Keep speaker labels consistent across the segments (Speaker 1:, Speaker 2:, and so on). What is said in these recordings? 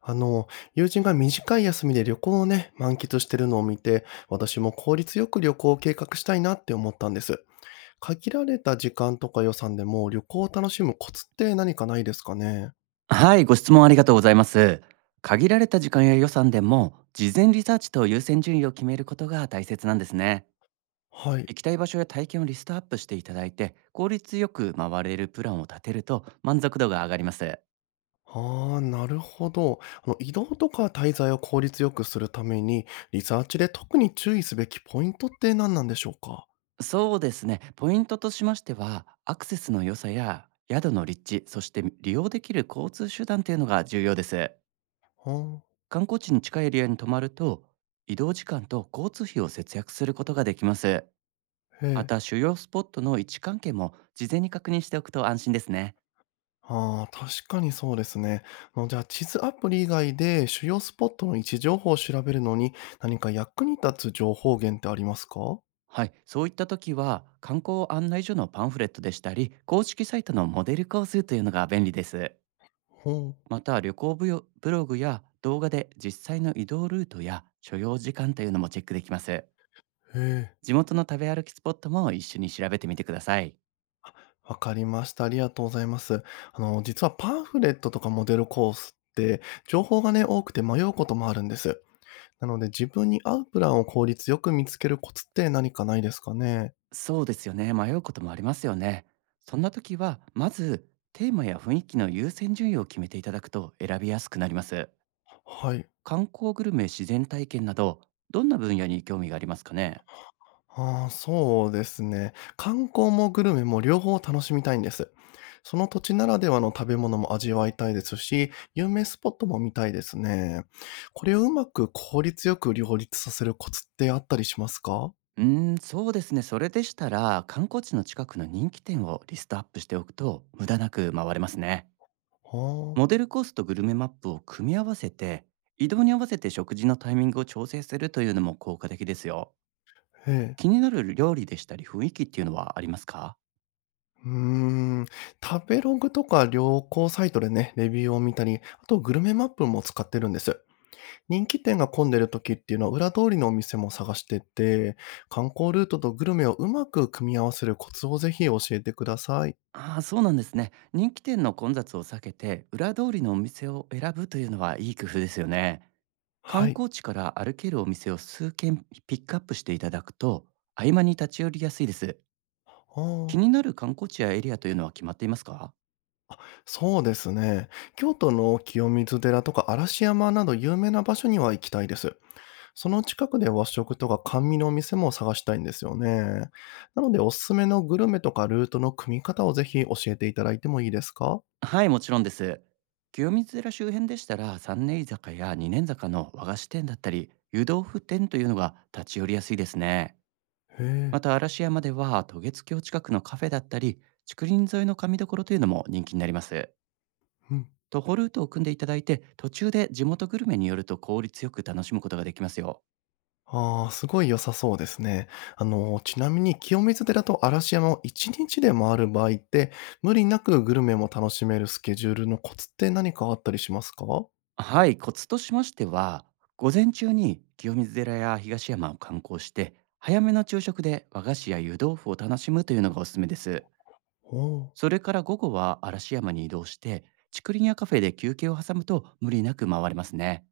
Speaker 1: あの、友人が短い休みで旅行をね、満喫してるのを見て、私も効率よく旅行を計画したいなって思ったんです。限られた時間とか予算でも旅行を楽しむコツって何かないですかね？
Speaker 2: はい、ご質問ありがとうございます。限られた時間や予算でも、事前リサーチと優先順位を決めることが大切なんですね。
Speaker 1: はい。
Speaker 2: 行きたい場所や体験をリストアップしていただいて、効率よく回れるプランを立てると満足度が上がります。
Speaker 1: ああ、なるほど。移動とか滞在を効率よくするために、リサーチで特に注意すべきポイントって何なんでしょうか？
Speaker 2: そうですね、ポイントとしましては、アクセスの良さや宿の立地、そして利用できる交通手段というのが重要です。
Speaker 1: は
Speaker 2: 観光地に近いエリアに泊まると、移動時間と交通費を節約することができます。
Speaker 1: あ、へ
Speaker 2: ま
Speaker 1: え。
Speaker 2: た主要スポットの位置関係も事前に確認しておくと安心ですね。
Speaker 1: ああ、確かにそうですね。じゃあ、地図アプリ以外で主要スポットの位置情報を調べるのに、何か役に立つ情報源ってありますか？
Speaker 2: はい、そういった時は観光案内所のパンフレットでしたり公式サイトのモデルコースというのが便利です。
Speaker 1: ほう。
Speaker 2: また旅行ブヨブログや動画で実際の移動ルートや所要時間というのもチェックできます。
Speaker 1: へえ。
Speaker 2: 地元の食べ歩きスポットも一緒に調べてみてください。
Speaker 1: わかりました。ありがとうございます。実はパンフレットとかモデルコースって、情報がね、多くて迷うこともあるんです。なので、自分に合うプランを効率よく見つけるコツって何かないですかね？
Speaker 2: そうですよね、迷うこともありますよね。そんな時はまずテーマや雰囲気の優先順位を決めていただくと選びやすくなります。
Speaker 1: はい。
Speaker 2: 観光グルメ、自然体験など、どんな分野に興味がありますかね？
Speaker 1: ああ、そうですね。観光もグルメも両方楽しみたいんです。その土地ならではの食べ物も味わいたいですし、有名スポットも見たいですね。これをうまく効率よく両立させるコツってあったりしますか？
Speaker 2: うーん、そうですね。それでしたら、観光地の近くの人気店をリストアップしておくと、無駄なく回れますね。
Speaker 1: は
Speaker 2: モデ
Speaker 1: あ、
Speaker 2: ルコースとグルメマップを組み合わせて、移動に合わせて食事のタイミングを調整するというのも効果的ですよ。
Speaker 1: ええ。
Speaker 2: 気になる料理でしたり雰囲気っていうのはありますか？
Speaker 1: うーん、食べログとか旅行サイトでね、レビューを見たり、あとグルメマップも使ってるんです。人気店が混んでる時っていうのは裏通りのお店も探してて、観光ルートとグルメをうまく組み合わせるコツをぜひ教えてください。
Speaker 2: ああー、そうなんですね。人気店の混雑を避けて、裏通りのお店を選ぶというのはいい工夫ですよね。観
Speaker 1: はい。
Speaker 2: 光地から歩けるお店を数軒ピックアップしていただくと、合間に立ち寄りやすいです。
Speaker 1: あ
Speaker 2: 気
Speaker 1: あ。
Speaker 2: になる観光地やエリアというのは決まっていますか？
Speaker 1: そうですね。京都の清水寺とか嵐山など有名な場所には行きたいです。その近くで和食とか甘味のお店も探したいんですよね。なのでおすすめのグルメとかルートの組み方をぜひ教えていただいてもいいですか？
Speaker 2: はい、もちろんです。清水寺周辺でしたら、三年居酒や二年坂の和菓子店だったり、湯豆腐店というのが立ち寄りやすいですね。
Speaker 1: へ
Speaker 2: ま
Speaker 1: え、
Speaker 2: た、嵐山では、渡月橋近くのカフェだったり、竹林沿いの神所というのも人気になります。
Speaker 1: うん。
Speaker 2: 徒歩ルートを組んでいただいて、途中で地元グルメによると効率よく楽しむことができますよ。
Speaker 1: ああ、すごい良さそうですね。ちなみに清水寺と嵐山を一日で回る場合って、無理なくグルメも楽しめるスケジュールのコツって何かあったりしますかお？
Speaker 2: はい、コツとしましては、午前中に清水寺や東山を観光して、早めの昼食で和菓子や湯豆腐を楽しむというのがおすすめです。
Speaker 1: おー。
Speaker 2: それから午後は嵐山に移動して、竹林やカフェで休憩を挟むと無理なく回れますね。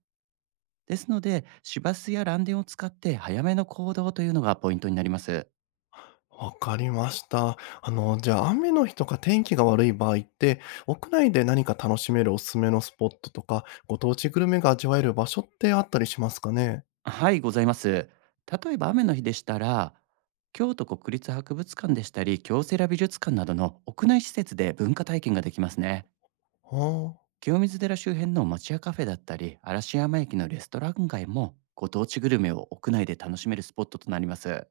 Speaker 2: ですので、市バスや蘭電を使って早めの行動というのがポイントになります。
Speaker 1: わかりました。じゃあ、雨の日とか天気が悪い場合って、屋内で何か楽しめるおすすめのスポットとか、ご当地グルメが味わえる場所ってあったりしますかね？
Speaker 2: はい、ございます。例えば雨の日でしたら、京都国立博物館でしたり、京セラ美術館などの屋内施設で文化体験ができますね。
Speaker 1: は
Speaker 2: 清水寺周辺の町屋カフェだったり、嵐山駅のレストラン街も、ご当地グルメを屋内で楽しめるスポットとなります。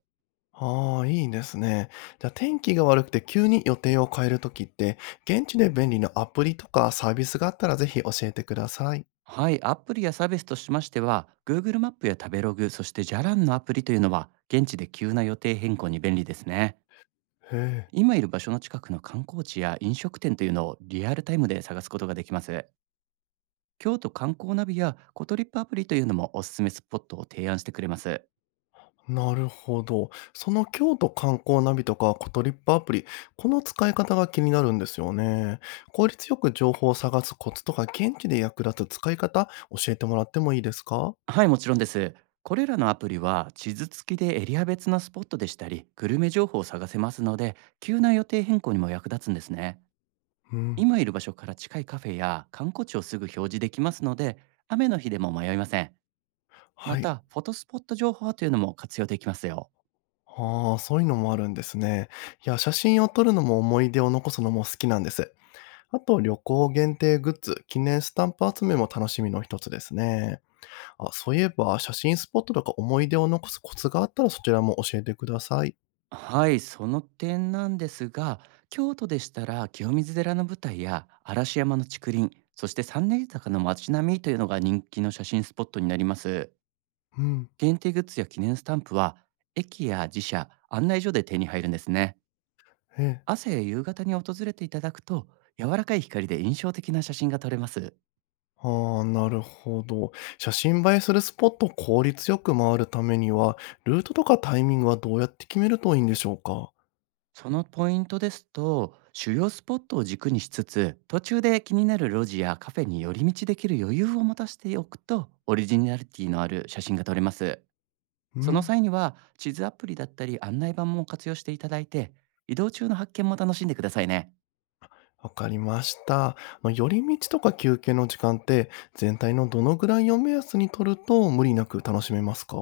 Speaker 1: あ、はあ、いいですね。じゃあ、天気が悪くて急に予定を変えるときって、現地で便利なアプリとかサービスがあったらぜひ教えてください。
Speaker 2: はい、アプリやサービスとしましては、Google マップや食べログ、そしてじゃらんのアプリというのは、現地で急な予定変更に便利ですね。
Speaker 1: へえ。
Speaker 2: 今いる場所の近くの観光地や飲食店というのをリアルタイムで探すことができます。京都観光ナビやコトリップアプリというのもおすすめスポットを提案してくれます。
Speaker 1: なるほど。その京都観光ナビとかコトリップアプリ、この使い方が気になるんですよね。効率よく情報を探すコツとか、現地で役立つ使い方、教えてもらってもいいですか？
Speaker 2: はい、もちろんです。これらのアプリは地図付きでエリア別のスポットでしたり、グルメ情報を探せますので、急な予定変更にも役立つんですね。
Speaker 1: うん。
Speaker 2: 今いる場所から近いカフェや観光地をすぐ表示できますので、雨の日でも迷いません。ま
Speaker 1: はい。
Speaker 2: た、フォトスポット情報というのも活用できますよ。
Speaker 1: ああ、そういうのもあるんですね。いや、写真を撮るのも思い出を残すのも好きなんです。あと、旅行限定グッズ、記念スタンプ集めも楽しみの一つですね。あ、そういえば、写真スポットとか思い出を残すコツがあったらそちらも教えてください。
Speaker 2: はい、その点なんですが、京都でしたら清水寺の舞台や嵐山の竹林、そして三年坂の街並みというのが人気の写真スポットになります。
Speaker 1: うん。
Speaker 2: 限定グッズや記念スタンプは駅や自社案内所で手に入るんですね。
Speaker 1: ええ。
Speaker 2: 朝や夕方に訪れていただくと柔らかい光で印象的な写真が撮れます。
Speaker 1: ああ、なるほど。写真映えするスポットを効率よく回るためには、ルートとかタイミングはどうやって決めるといいんでしょうか？
Speaker 2: そのポイントですと、主要スポットを軸にしつつ、途中で気になる路地やカフェに寄り道できる余裕を持たせておくと、オリジナリティのある写真が撮れます。
Speaker 1: う
Speaker 2: その
Speaker 1: ん、
Speaker 2: 際には地図アプリだったり案内板も活用していただいて、移動中の発見も楽しんでくださいね。
Speaker 1: わかりました。まあ、寄り道とか休憩の時間って、全体のどのぐらいを目安に取ると無理なく楽しめますか？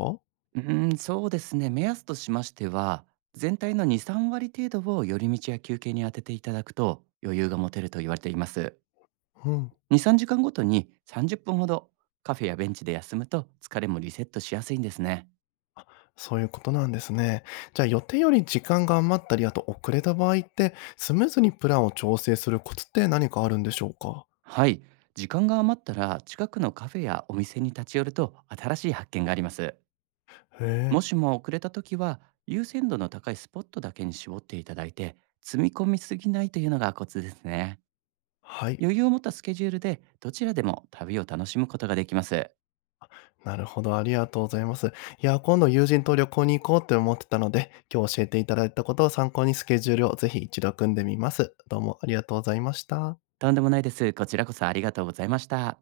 Speaker 2: うーん、そうですね。目安としましては、全体の2、3割程度を寄り道や休憩に当てていただくと余裕が持てると言われています。
Speaker 1: うん、
Speaker 2: 2、3時間ごとに30分ほどカフェやベンチで休むと、疲れもリセットしやすいんですね。
Speaker 1: そういうことなんですね。じゃあ予定より時間が余ったり、あと遅れた場合って、スムーズにプランを調整するコツって何かあるんでしょうか？
Speaker 2: はい。時間が余ったら近くのカフェやお店に立ち寄ると新しい発見があります。
Speaker 1: へ
Speaker 2: も
Speaker 1: え、
Speaker 2: しも遅れた時は、優先度の高いスポットだけに絞っていただいて、積み込みすぎないというのがコツですね。
Speaker 1: はい。
Speaker 2: 余裕を持ったスケジュールでどちらでも旅を楽しむことができます。
Speaker 1: なるほど、ありがとうございます。いや、今度友人と旅行に行こうって思ってたので、今日教えていただいたことを参考にスケジュールをぜひ一度組んでみます。どうもありがとうございました。
Speaker 2: とんでもないです。こちらこそありがとうございました。